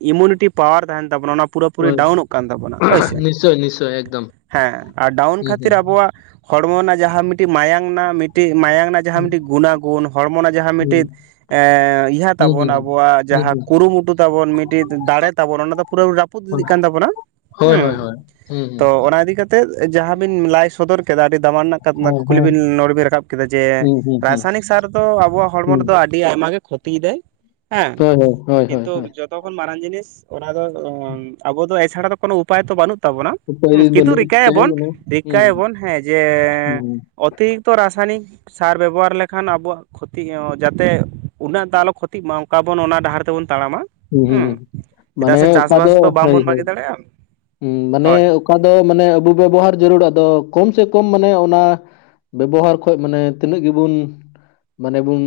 ᱤᱢᱩᱱᱤᱴᱤ ᱯᱟᱣᱟᱨ ᱛᱟᱦᱮᱸᱱ ᱛᱟᱵᱚᱱᱟ ᱚᱱᱟ ᱯᱩᱨᱟᱹ ᱯᱩᱨᱤ ᱦᱳᱭ ᱰᱟᱣᱩᱱᱚᱜ ᱠᱟᱱ ᱛᱟᱵᱚᱱᱟ ᱦᱳᱭ ᱥᱮ ᱱᱤᱥᱪᱳᱭ ᱱᱤᱥᱪᱳᱭ ᱮᱠᱫᱚᱢ ᱦᱮᱸ ᱟᱨ ᱰᱟᱣᱩᱱ ᱦᱩᱸ ᱠᱷᱟᱹᱛᱤᱨ ᱦᱩᱸ ᱟᱵᱚᱣᱟᱜ ᱦᱚᱲᱢᱚ ᱨᱮᱱᱟᱜ ᱡᱟᱦᱟᱸ ᱢᱤᱫᱴᱤᱡ ᱢᱟᱭᱟᱝ ᱨᱮᱱᱟᱜ ᱢᱤᱫᱴᱤᱡ ᱢᱟᱭᱟᱝ ᱨᱮᱱᱟᱜ ᱡᱟᱦᱟᱸ ᱦᱩᱸ ᱢᱤᱫᱴᱤᱡ ᱜᱩᱱᱟ-ᱜᱩᱱ ᱦᱚᱲᱢᱚ ᱨᱮᱱᱟᱜ ᱡᱟᱦᱟᱸ ᱦᱩᱸ ᱢᱤᱫᱴᱤᱡ ᱮ ᱤᱦᱟᱹ ᱦᱩᱸ ᱛᱟᱵᱚᱱ ᱦᱩᱸ ᱟᱵᱚᱣᱟᱜ ᱦᱩᱸ ᱡᱟᱦᱟᱸ ᱦᱩᱸ ᱠᱩᱨᱩᱢᱩᱴᱩ ᱛᱟᱵᱚᱱ ᱢᱤᱫᱴᱤᱡ ᱫᱟᱲᱮ ᱛᱟᱵᱚᱱ ᱚᱱᱟ ᱫᱚ ᱯᱩᱨᱟᱹ ᱨᱟ- ᱯᱩᱫ ᱦᱩᱸ ᱤᱫᱤᱜ ᱠᱟᱱ ᱛᱟᱵᱚᱱᱟ᱾ ᱦᱳᱭ ᱦᱳᱭ ᱦᱳᱭ ᱦᱩᱸ ᱦᱩᱸ, ᱛᱮᱫ ᱡᱟᱦᱟᱸ ᱵᱤᱱ ᱞᱟᱭ ᱥᱚᱫᱚᱨ ᱠᱮᱫᱟ ᱟᱹᱰᱤ ᱫᱟᱢᱟᱱ ᱨᱮᱱᱟᱜ ᱠᱟᱛ ᱦᱮᱸ ᱠᱩᱠᱞᱤ ᱦᱮᱸ ᱵᱤᱱ ᱱᱚᱲᱵᱤᱱ ᱨᱟᱠᱟᱵ ᱠᱮᱫᱟ ᱡᱮ ᱦᱩᱸ ᱦᱩᱸ ᱦᱩᱸ ᱨᱟᱥᱟᱭᱱᱤᱠ ᱥᱟᱨ ᱫᱚ ᱟᱵᱚᱣᱟᱜ ᱦᱚᱲᱢᱚ ᱦᱩᱸ ᱨᱮᱫᱚ ᱟᱹᱰᱤ ᱟᱭᱢᱟ ᱜᱮ ᱠᱷᱚᱛᱤᱭ ᱫᱟᱭ᱾ ᱦᱮᱸ ᱦᱳᱭ ᱦᱳᱭ ᱦᱳᱭ ᱦᱳᱭ ᱠᱤᱱᱛᱩ ᱦᱳᱭ ᱡᱚ- ᱛᱚ ᱠᱷᱚᱱ ᱢᱟᱨᱟᱝ ᱡᱤᱱᱤᱥ ᱚᱱᱟ ᱫᱚ ᱟᱵᱚ ᱫᱚ ᱮᱪᱷᱟᱲᱟ ᱫᱚ ᱠᱳᱱᱳ ᱩᱯᱟᱹᱭ ᱛᱚ ᱵᱟᱹᱱᱩᱜ ᱛᱟᱵᱚᱱᱟ ᱩᱯᱟᱹᱭ ᱠᱤᱱᱛᱩ ᱵᱟᱹᱱᱩᱜ ᱨᱤᱠᱟᱹᱭ ᱛᱮ ᱟᱵᱚᱱ ᱢᱟᱱᱮ ᱨᱤᱠᱟᱹᱭ ᱦᱩᱸ ᱟᱵᱚᱱ ᱦᱮᱸ᱾ ᱡᱮ ᱦᱩᱸ, ᱚᱛᱤᱨᱤᱠᱛᱚ ᱨᱟᱥᱟᱭᱱᱤᱠ ᱥᱟᱨ ᱵᱮᱵᱚᱦᱟᱨ ᱞᱮᱠᱷᱟᱱ ᱟᱵᱚᱣᱟᱜ ᱠᱷᱚᱛᱤ ᱚ ᱡᱟᱛᱮ ᱩᱱᱟᱹᱜ ᱫᱟ ᱟᱞᱚ ᱠᱷᱚᱛᱤᱜ ᱢᱟ ᱚᱝᱠᱟ ᱵᱚᱱ ᱚᱱᱟ ᱰᱟᱦᱟᱨ ᱛᱮᱵᱚᱱ ᱛᱟᱲᱟᱢᱟ᱾ ᱦᱩᱸ ᱦᱮᱸ ᱦᱩᱸ ᱪᱮᱫᱟᱜ ᱢᱟᱱᱮ ᱥᱮ ᱚᱠᱟ ᱫᱚ ᱪᱟᱥᱵᱟᱥ ᱛᱚ ᱦᱳᱭ ᱵᱟᱝᱵᱚᱱ ᱦᱳᱭ, ᱵᱟᱹᱜᱤ ᱫᱟᱲᱮᱭᱟᱜᱼᱟ ᱢᱟᱱᱮ ᱦᱳᱭ ᱚᱠᱟ ᱫᱚ ᱢᱟᱱᱮ ᱟᱵᱩ ᱵᱮᱵᱚᱦᱟᱨ ᱡᱟᱹᱨᱩᱲ ᱟᱫᱚ ᱠᱚᱢ ᱥᱮ ᱠᱚᱢ ᱢᱟᱱᱮ ᱚᱱᱟ ᱵᱮᱵᱚᱦᱟᱨ ᱠᱷᱚᱡ ᱢᱟᱱᱮ ᱛᱤᱱᱟᱹᱜ ᱜᱮᱵᱩᱱ ᱢᱟᱱᱮ ᱵᱩᱱ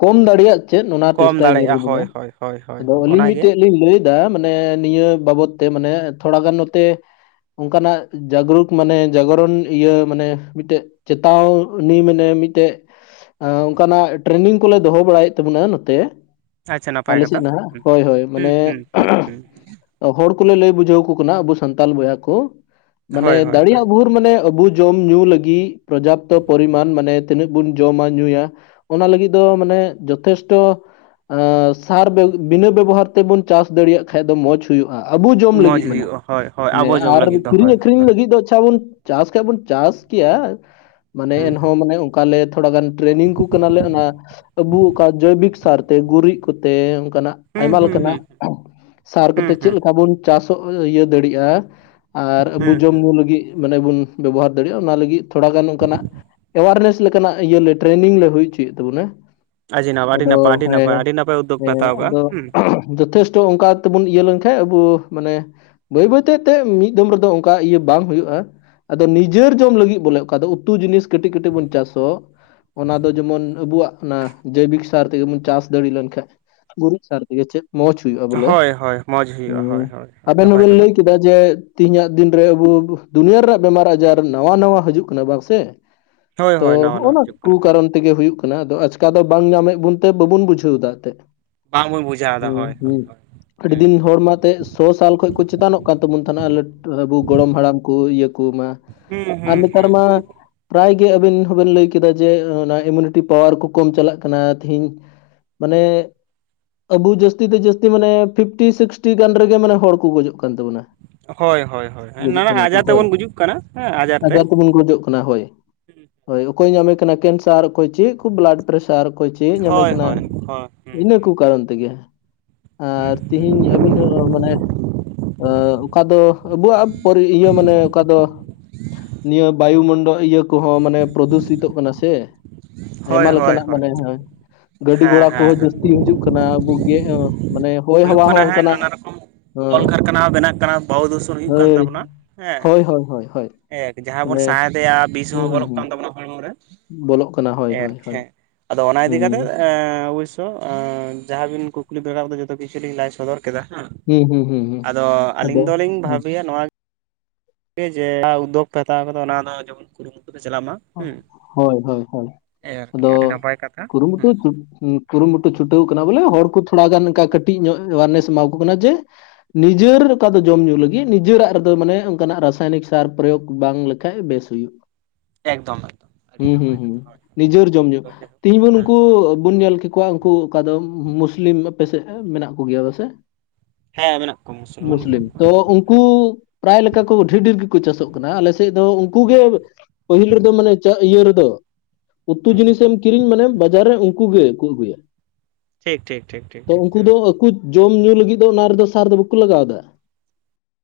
ᱠᱚᱢ ᱫᱟᱲᱮᱭᱟᱜ ᱪᱮᱫ ᱚᱱᱟ ᱠᱚᱢ ᱴᱮᱥᱴᱟᱭ ᱫᱟᱲᱮᱭᱟᱜᱼᱟ ᱡᱟᱹᱨᱩᱲ ᱵᱚᱱᱟ ᱦᱳᱭ ᱦᱳᱭ ᱦᱳᱭ ᱦᱳᱭ ᱟᱫᱚ ᱦᱳᱭ ᱟᱹᱞᱤᱧ ᱚᱱᱟᱜᱮ ᱢᱤᱫᱴᱮᱡ ᱞᱤᱧ ᱞᱟᱹᱭ ᱫᱟ ᱢᱟᱱᱮ ᱱᱤᱭᱟᱹ ᱵᱟᱵᱚᱫ ᱛᱮ ᱢᱟᱱᱮ ᱛᱷᱚᱲ ᱜᱟᱱ ᱱᱚᱛᱮ ᱚᱱᱠᱟᱱᱟᱜ ᱡᱟᱜᱽᱨᱩᱠ ᱢᱟᱱᱮ ᱡᱟᱜᱚᱨᱚᱱ ᱤᱭᱟᱹ ᱢᱟᱱᱮ ᱢᱤᱫᱴᱮᱡ ᱪᱮᱛᱟᱣ ᱱᱤ ᱢᱟᱱᱮ ᱢᱤᱫᱴᱮᱡ᱾ ᱟᱣ ᱚᱱᱠᱟ ᱱᱟᱜ ᱴᱨᱮᱱᱤᱝ ᱠᱚᱞᱮ ᱫᱚᱦᱚ ᱵᱟᱲᱟᱭ ᱮᱫ ᱛᱟᱵᱚᱱᱟ ᱱᱚᱛᱮ᱾ ᱟᱪᱪᱷᱟ ᱱᱟᱯᱟᱭ ᱟᱞᱮ ᱥᱮᱫ ᱠᱟᱛᱷᱟ ᱱᱟᱦᱟᱜ ᱦᱩᱸ ᱦᱳᱭ ᱦᱳᱭ ᱢᱟᱱᱮ ᱦᱩᱸ ᱦᱩᱸ ᱦᱩᱸ ᱦᱩᱸ [unintelligible] ᱾ ᱦᱚᱲ ᱠᱚᱞᱮ ᱞᱟᱹᱭ ᱵᱩᱡᱷᱟᱹᱣᱟ ᱠᱩ ᱠᱟᱱᱟ ᱟᱵᱚ ᱥᱟᱱᱛᱟᱞ ᱵᱚᱭᱦᱟ ᱠᱚ ᱢᱟᱱᱮ ᱦᱳᱭ ᱦᱳᱭ ᱦᱳᱭ ᱫᱟᱲᱮᱭᱟᱜ ᱵᱷᱳᱨ ᱢᱟᱱᱮ ᱟᱵᱩ ᱡᱚᱢ ᱧᱩ ᱞᱟᱹᱜᱤᱫ ᱯᱚᱨᱡᱟᱯᱛᱚ ᱯᱚᱨᱤᱢᱟᱱ ᱢᱟᱱᱮ ᱛᱤᱱᱟᱹᱜ ᱵᱚᱱ ᱡᱚᱢᱟ ᱧᱩᱭᱟ᱾ ᱚᱱᱟ ᱞᱟᱹᱜᱤᱫ ᱫᱚ ᱢᱟᱱᱮ ᱡᱚᱛᱷᱮᱥᱴᱚ ᱟᱸ ᱥᱟᱨ ᱵᱮ ᱵᱤᱱᱟᱹ ᱵᱮᱵᱚᱦᱟᱨ ᱛᱮᱵᱚᱱ ᱪᱟᱥ ᱫᱟᱲᱮᱭᱟᱜ ᱠᱷᱟᱡ ᱫᱚ ᱢᱚᱡᱽ ᱦᱩᱭᱩᱜ-ᱟ ᱟᱵᱩ ᱡᱚᱢ ᱢᱚᱡᱽ ᱞᱟᱹᱜᱤᱫ᱾ ᱢᱮᱱᱟ ᱦᱩᱭᱩᱜᱼᱟ ᱦᱳᱭ ᱦᱳᱭ ᱟᱵᱚ ᱦᱮᱸ ᱡᱚᱢ ᱟᱨ ᱞᱟᱹᱜᱤᱫ ᱫᱚ ᱦᱳᱭ ᱠᱤᱨᱤᱧ ᱦᱳᱭ ᱟᱹᱠᱷᱨᱤᱧ ᱦᱳᱭ ᱞᱟᱹᱜᱤᱫ ᱫᱚ ᱟᱪᱷᱟ ᱵᱩᱱ ᱪᱟᱥ ᱠᱷᱟᱡ ᱵᱚᱱ ᱪᱟᱥ ᱠᱮᱭᱟ᱾ ᱢᱟᱱᱮ ᱦᱩᱸ ᱮᱱᱦᱚᱸ ᱢᱟᱱᱮ ᱚᱱᱠᱟᱞᱮ ᱛᱷᱚᱲᱟ ᱜᱟᱱ ᱴᱨᱮᱱᱤᱝ ᱠᱚ ᱠᱟᱱᱟᱞᱮ ᱚᱱᱟ ᱟᱵᱩ ᱚᱠᱟ ᱡᱳᱭᱵᱤᱠ ᱥᱟᱨᱛᱮ ᱜᱩᱨᱤᱡ ᱠᱚᱛᱮ ᱚᱱᱠᱟ ᱱᱟᱜ᱾ ᱦᱩᱸ ᱟᱭᱢᱟ ᱦᱩᱸ ᱞᱮᱠᱟᱱᱟᱜ ᱦᱩᱸ ᱥᱟᱨ ᱠᱚᱛᱮ ᱦᱩᱸ ᱪᱮᱜ ᱦᱩᱸ ᱞᱮᱠᱟ ᱵᱚᱱ ᱪᱟᱥ ᱤᱭᱟᱹ ᱫᱟᱲᱮᱭᱟᱜ-ᱟ᱾ ᱟᱨ ᱦᱩᱸ ᱟᱵᱩ ᱡᱚᱢ ᱦᱩᱸ ᱧᱩ ᱞᱟᱹᱜᱤᱫ ᱢᱟᱱᱮ ᱵᱚᱱ ᱵᱮᱵᱚᱦᱟᱨ ᱫᱟᱲᱮᱭᱟᱜ-ᱟ ᱚᱱᱟ ᱞᱟᱹᱜᱤᱫ ᱛᱷᱚᱲᱟ ᱜᱟᱱ ᱚᱱᱠᱟ ᱱᱟᱜ ᱮᱣᱟᱨᱱᱮᱥ ᱞᱮᱠᱟᱱᱟᱜ ᱤᱭᱟᱹ ᱞᱮ ᱴᱨᱮᱱᱤᱝ ᱞᱮ ᱦᱩᱭ ᱪᱩᱭ ᱮᱫ ᱛᱟᱵᱚᱱᱟ᱾ ᱟᱹᱰᱤ ᱱᱟᱯᱟᱭ ᱟᱫᱚ ᱟᱹᱰᱤ ᱱᱟᱯᱟᱭ ᱟᱹᱰᱤ ᱦᱮᱸ ᱱᱟᱯᱟᱭ ᱟᱹᱰᱤ ᱱᱟᱯᱟᱭ ᱩᱫᱽᱫᱳᱜᱽ ᱯᱮ ᱦᱮᱸ ᱦᱟᱛᱟᱣ ᱠᱟᱜᱼᱟ ᱟᱫᱚ ᱦᱩᱸ [unintelligible] ᱡᱚᱛᱷᱮᱥᱴᱚ ᱚᱱᱠᱟ ᱛᱮᱵᱚᱱ ᱤᱭᱟᱹ ᱞᱮᱱᱠᱷᱟᱡ ᱟᱵᱩ ᱢᱟᱱᱮ ᱵᱟᱹᱭ ᱵᱟᱹᱭᱛᱮ ᱛᱮ ᱢᱤᱫ ᱫᱚᱢ ᱨᱮᱫᱚ ᱚᱱᱠᱟ ᱤᱭᱟᱹ ᱵᱟᱝ ᱦᱩᱭᱩᱜ-ᱟ᱾ ᱟᱫᱚ ᱱᱤᱡᱮᱨ ᱡᱚᱢ ᱞᱟᱹᱜᱤᱫ ᱵᱚᱞᱮ ᱚᱠᱟ ᱫᱚ ᱩᱛᱩ ᱡᱤᱱᱤᱥ ᱠᱟᱹᱴᱤᱡ ᱠᱟᱹᱴᱤᱡ ᱵᱚᱱ ᱪᱟᱥᱚᱜ᱾ ᱚᱱᱟ ᱫᱚ ᱡᱮᱢᱚᱱ ᱟᱵᱩᱣᱟᱜ ᱚᱱᱟ ᱡᱳᱭᱵᱤᱠ ᱥᱟᱨ ᱛᱮᱜᱮ ᱵᱩᱱ ᱪᱟᱥ ᱫᱟᱹᱲᱤ ᱞᱮᱱᱠᱷᱟᱡ᱾ ᱜᱩᱨᱤᱡ ᱥᱟᱨ ᱛᱮᱜᱮ ᱪᱮᱫ ᱢᱚᱡᱽ᱾ ᱦᱳᱭ ᱦᱳᱭ ᱢᱚᱡᱽ ᱦᱩᱭᱩᱜ-ᱟ ᱦᱳᱭ ᱦᱳᱭ, ᱟᱵᱮᱱ ᱢᱟ ᱱᱟᱯᱟᱭ ᱵᱮᱱ ᱞᱟᱹᱭ ᱠᱟᱛᱷᱟ ᱠᱮᱫ ᱡᱮ ᱛᱤᱦᱤᱧ-ᱟᱜ ᱫᱤᱱᱨᱮ ᱟᱵᱩ ᱫᱩᱱᱭᱟᱹ ᱨᱮᱱᱟᱜ ᱵᱮᱢᱟᱨ ᱟᱡᱟᱨ ᱱᱟᱣᱟ ᱱᱟᱣᱟ ᱦᱤᱡᱩᱜ ᱠᱟᱱᱟ ᱵᱟᱝ ᱥᱮ? [inaudible] ᱛᱚ ᱱᱟᱣᱟ ᱱᱟᱣᱟ ᱦᱚᱸᱜᱼᱱᱟ ᱦᱤᱡᱩᱜ ᱠᱩ ᱠᱟᱱᱟ ᱠᱟᱨᱚᱱ ᱛᱮᱜᱮ ᱦᱩᱭᱩᱜ ᱠᱟᱱᱟ ᱟᱫᱚ ᱟᱪ ᱛᱚ ᱟᱫᱚ ᱵᱟᱝ ᱧᱟᱢᱮᱫ ᱵᱩᱱ ᱛᱮ ᱵᱟᱹᱵᱩᱱ ᱵᱩᱡᱷᱟᱹᱣ ᱫᱟᱜ ᱛᱮ ᱵᱟᱝ ᱵᱚᱱ ᱵᱩᱡᱷᱟᱹᱣ ᱮᱫᱟ ᱦᱩ ᱦᱳᱭ ᱦᱳᱭ ᱦᱩᱸ ᱦᱳᱭ ᱟᱹᱰᱤ ᱫᱤᱱ ᱦᱚᱲ ᱢᱟ ᱛᱮᱜ ᱥᱚ ᱥᱟᱞ ᱠᱷᱚᱡ ᱠᱚ ᱪᱮᱛᱟᱱᱚᱜ ᱠᱟᱱ ᱛᱟᱵᱩᱱ ᱛᱟᱦᱮᱱᱟᱹ ᱞᱟ ᱟᱵᱩ ᱜᱚᱲᱚᱢ ᱦᱟᱲᱟᱢ ᱠᱩ ᱤᱭᱟᱹ ᱠᱩ ᱢᱟ ᱦᱩᱸ ᱟᱨ ᱦᱩᱸ ᱱᱮᱛᱟᱨ ᱦᱩᱸ ᱢᱟ ᱯᱨᱟᱭ ᱜᱮ ᱟᱹᱵᱮᱱ ᱦᱚᱸᱵᱤᱱ ᱞᱟᱹᱭ ᱠᱮᱫᱟ ᱡᱮ ᱚᱱᱟ ᱤᱢᱤᱭᱩᱱᱤᱴᱤ ᱯᱟᱣᱟᱨ ᱠᱚᱢ ᱪᱟᱞᱟᱜ ᱠᱟᱱᱟ ᱛᱤᱦᱤᱧ ᱢᱟᱱᱮ ᱟᱵᱩ ᱡᱟᱹᱥᱛᱤ ᱛᱮ ᱡᱟᱹᱥᱛᱤ ᱢᱟᱱᱮ ᱯᱷᱤᱯᱴᱤ ᱥᱤᱠᱥᱴᱤ ᱜᱟᱱ ᱚᱱᱟ ᱨᱮᱜᱮ ᱢᱟᱱᱮ ᱦᱚᱲ ᱠᱚ ᱜᱚᱡᱚᱜ ᱠᱟᱱ ᱛᱟᱵᱚᱱᱟ ᱾ ᱦᱳᱭ ᱦᱳᱭ ᱦᱳᱭ ᱱᱟᱱᱟ ᱟᱡᱟᱨ ᱛᱮᱵᱚᱱ ᱜᱩᱡᱩᱜ ᱠᱟᱱᱟ ᱦᱮᱸ ᱟᱡᱟᱨ ᱛᱮ, ᱢᱟᱱᱮ ᱦᱳᱭ, ᱦᱳᱭ ᱚᱠᱚᱭ ᱧᱟᱢᱮ ᱠᱟᱱᱟ ᱠᱮᱱᱥᱟᱨ ᱚᱠᱚᱭ ᱪᱮᱫ ᱠᱩ ᱵᱞᱟᱰ ᱯᱮᱥᱟᱨ ᱠᱚ ᱪᱮ ᱧᱚᱢᱮ ᱦᱳᱭ ᱠᱟᱱᱟ? ᱦᱳᱭ ᱦᱳᱭ ᱦᱩᱸ ᱤᱱᱟᱹ ᱠᱚ ᱠᱟᱨᱚᱱ ᱛᱮᱜᱮ ᱟᱨ ᱛᱤᱦᱮᱧ ᱦᱩᱸ ᱟᱹᱵᱤᱱ ᱦᱚᱸ ᱢᱟᱱᱮ ᱟ ᱚᱠᱟ ᱫᱚ ᱟᱵᱩᱣᱟᱜ ᱯᱟᱨᱤ ᱤᱭᱟᱹ ᱢᱟᱱᱮ ᱚᱠᱟ ᱫᱚ ᱱᱤᱭᱟ ᱵᱟᱭᱩᱢᱚᱱᱰᱚ ᱤᱭᱟᱹ ᱠᱚᱦᱚᱸ ᱢᱟᱱᱮ ᱯᱨᱚᱫᱩᱥᱤᱛᱚᱜ ᱠᱟᱱᱟ ᱥᱮ, ᱦᱳᱭ ᱟᱭᱢᱟ ᱦᱳᱭ ᱞᱮᱠᱟᱱᱟᱜ ᱦᱳᱭ ᱢᱟᱱᱮ ᱜᱟᱹᱰᱤ ᱦᱮᱸ ᱜᱷᱚᱲᱟ ᱦᱮᱸ ᱠᱚᱦᱚᱸ ᱡᱟᱹᱥᱛᱤ ᱦᱤᱡᱩᱜ ᱠᱟᱱᱟ ᱟᱵᱩ ᱜᱮ ᱢᱟᱱᱮ ᱦᱚᱭ ᱦᱟᱵᱟ ᱦᱚ ᱚᱱᱠᱟᱱᱟᱜ ᱦᱮᱸ ᱠᱚᱞᱠᱟᱨᱠᱷᱟᱱᱟ ᱦᱚᱸ ᱵᱮᱱᱟᱜ ᱠᱟᱱᱟ ᱵᱟᱦᱩ ᱫᱷᱩᱥᱚᱱ ᱦᱩᱭᱩᱜ ᱠᱟᱱ ᱦᱳᱭ ᱛᱟᱵᱚᱱᱟ ᱦᱮᱸ ᱦᱳᱭ ᱦᱳᱭ ᱦᱳᱭ ᱦᱳᱭ ᱮᱠ ᱡᱟᱦᱟᱸ ᱵᱚᱱ ᱢᱟᱱᱮ ᱥᱟᱦᱮᱫᱮᱭᱟ ᱵᱤᱥ ᱦᱚᱸ ᱦᱩᱸ ᱦᱩᱸ ᱦᱚᱵᱚᱨᱚᱜ ᱦᱩᱸ ᱠᱟᱱ ᱛᱟᱵᱚᱱᱟ ᱦᱚᱲᱢᱚ ᱨᱮ ᱵᱚᱞᱚᱜ ᱠᱟᱱᱟ ᱦᱳᱭ ᱦᱳᱭ ᱮᱨᱮᱠ ᱦᱳᱭ ᱦᱮ ᱟᱫᱚ ᱚᱱᱟ ᱤᱫᱤ ᱠᱟᱛᱮ ᱦᱩᱸ ᱵᱟᱹᱥ ᱛᱚ ᱡᱟᱦᱟᱸᱵᱤᱱ ᱠᱩᱠᱞᱤ ᱵᱮᱲᱟ ᱫᱚ ᱡᱚᱛᱚ ᱠᱤᱪᱷᱩᱞᱤᱧ ᱞᱟᱭ ᱥᱚᱫᱚᱨ ᱠᱮᱫᱟ ᱦᱟ ᱦᱩᱸ ᱦᱩᱸ ᱦᱩᱸ ᱦᱩᱸ ᱟᱫᱚ ᱟᱹᱞᱤᱧ ᱟᱫᱚ ᱫᱚᱞᱤᱧ ᱵᱷᱟᱵᱤᱭᱟ ᱱᱚᱣᱟ ᱡᱮ ᱡᱟᱦᱟᱸ ᱩᱫᱫᱚᱠ ᱯᱮ ᱦᱟᱛᱟᱣ ᱠᱟᱫᱟ ᱚᱱᱟ ᱫᱚ ᱡᱮᱢᱚᱱ ᱠᱩᱨᱩᱢᱩᱴᱩ ᱨᱮ ᱪᱟᱞᱟᱜ ᱢᱟ ᱦᱩᱸ ᱦᱳᱭ ᱦᱳᱭ ᱦᱳᱭ ᱟᱨᱠᱤ ᱟᱫᱚ ᱟᱹᱰᱤ ᱱᱟᱯᱟᱭ ᱠᱟᱛᱷᱟ ᱦᱩᱸ ᱠᱩᱨᱩᱢᱩᱴᱩ ᱠᱩᱨᱩᱢᱩᱴᱩ ᱪᱷᱩᱴᱟᱹᱣ ᱠᱟᱱᱟ ᱵᱚᱞᱮ ᱦᱚᱲ ᱠᱚ ᱛᱷᱚᱲᱟ ᱜᱟᱱ ᱚᱱᱠᱟ ᱠᱟᱹᱴᱤᱡ ᱧᱚᱜ ᱮᱣᱟᱨᱱᱮᱥ ᱮᱢᱟ ᱠᱚ ᱠᱟᱱᱟ ᱡᱮ ᱱᱤᱡᱮᱨ ᱚᱠᱟ ᱫᱚ ᱡᱚᱢ ᱧᱩ ᱞᱟᱹᱜᱤᱫ ᱱᱤᱡᱮᱨᱟᱜ ᱨᱮᱫᱚ ᱢᱟᱱᱮ ᱚᱱᱠᱟᱱᱟᱜ ᱨᱟᱥᱟᱭᱱᱤᱠ ᱥᱟᱨ ᱯᱨᱚᱭᱳᱜ ᱵᱟᱝ ᱞᱟ ᱠᱷᱟᱡ ᱵᱮᱥ ᱦᱩᱭᱩᱜ ᱮᱠᱫᱚᱢ ᱮᱠᱫᱚᱢ ᱟᱹᱰᱤ ᱦᱩᱸ ᱱᱟᱯᱟᱭ ᱠᱟᱛᱷᱟ ᱦᱩᱸ ᱦᱳᱭ ᱱᱤᱡᱮᱨ ᱡᱚᱢ ᱧᱩ ᱛᱤᱦᱤᱧ ᱵᱩᱱ ᱦᱮᱸ ᱩᱱᱠᱩ ᱵᱩᱱ ᱧᱮᱞ ᱠᱮᱠᱚᱣᱟ ᱩᱱᱠᱩ ᱚᱠᱟ ᱫᱚ ᱢᱩᱥᱞᱤᱢ ᱟᱯᱮᱥᱮᱫ ᱢᱮᱱᱟᱜ ᱠᱚᱜᱮᱭᱟ ᱵᱟ ᱥᱮ? ᱦᱮᱸ ᱢᱮᱱᱟᱜ ᱠᱚᱣᱟ ᱢᱩᱥᱚᱞᱢᱟᱱ ᱢᱮᱱᱟᱜ ᱠᱚᱣᱟ᱾ ᱦᱩᱸ ᱠᱩ ᱯᱮᱨᱟᱭ ᱞᱮᱠᱟ ᱠᱚ ᱰᱷᱮᱨ ᱰᱷᱮᱨ ᱜᱮᱠᱚ ᱪᱟᱥᱚᱜ ᱠᱟᱱᱟ ᱟᱞᱮ ᱥᱮᱫ ᱫᱚ ᱩᱱᱠᱩ ᱜᱮ ᱯᱟᱹᱦᱤᱞ ᱨᱮᱫᱚ ᱢᱟᱱᱮ ᱪᱟᱜ ᱤᱭᱟᱹ ᱨᱮᱫᱚ, ᱩᱛᱩ ᱦᱩᱸ ᱡᱤᱱᱤᱥᱮᱢ ᱠᱤᱨᱤᱧ ᱢᱟᱱᱮ ᱵᱟᱡᱟᱨ ᱨᱮ ᱩᱱᱠᱩ ᱜᱮᱠᱚ ᱟᱹᱜᱩᱭᱟ᱾ ᱴᱷᱤᱠ ᱴᱷᱤᱠ ᱴᱷᱤᱠ ᱴᱷᱤᱠ ᱛᱚ ᱴᱷᱤᱠ ᱩᱱᱠᱩ ᱦᱮᱸ ᱫᱚ ᱟᱠᱩ ᱡᱚᱢ ᱧᱩ ᱞᱟᱹᱜᱤᱫ ᱫᱚ ᱚᱱᱟ ᱨᱮᱫᱚ ᱥᱟᱨ ᱫᱚ ᱵᱟᱠᱚ ᱞᱟᱜᱟᱣ-ᱫᱟ᱾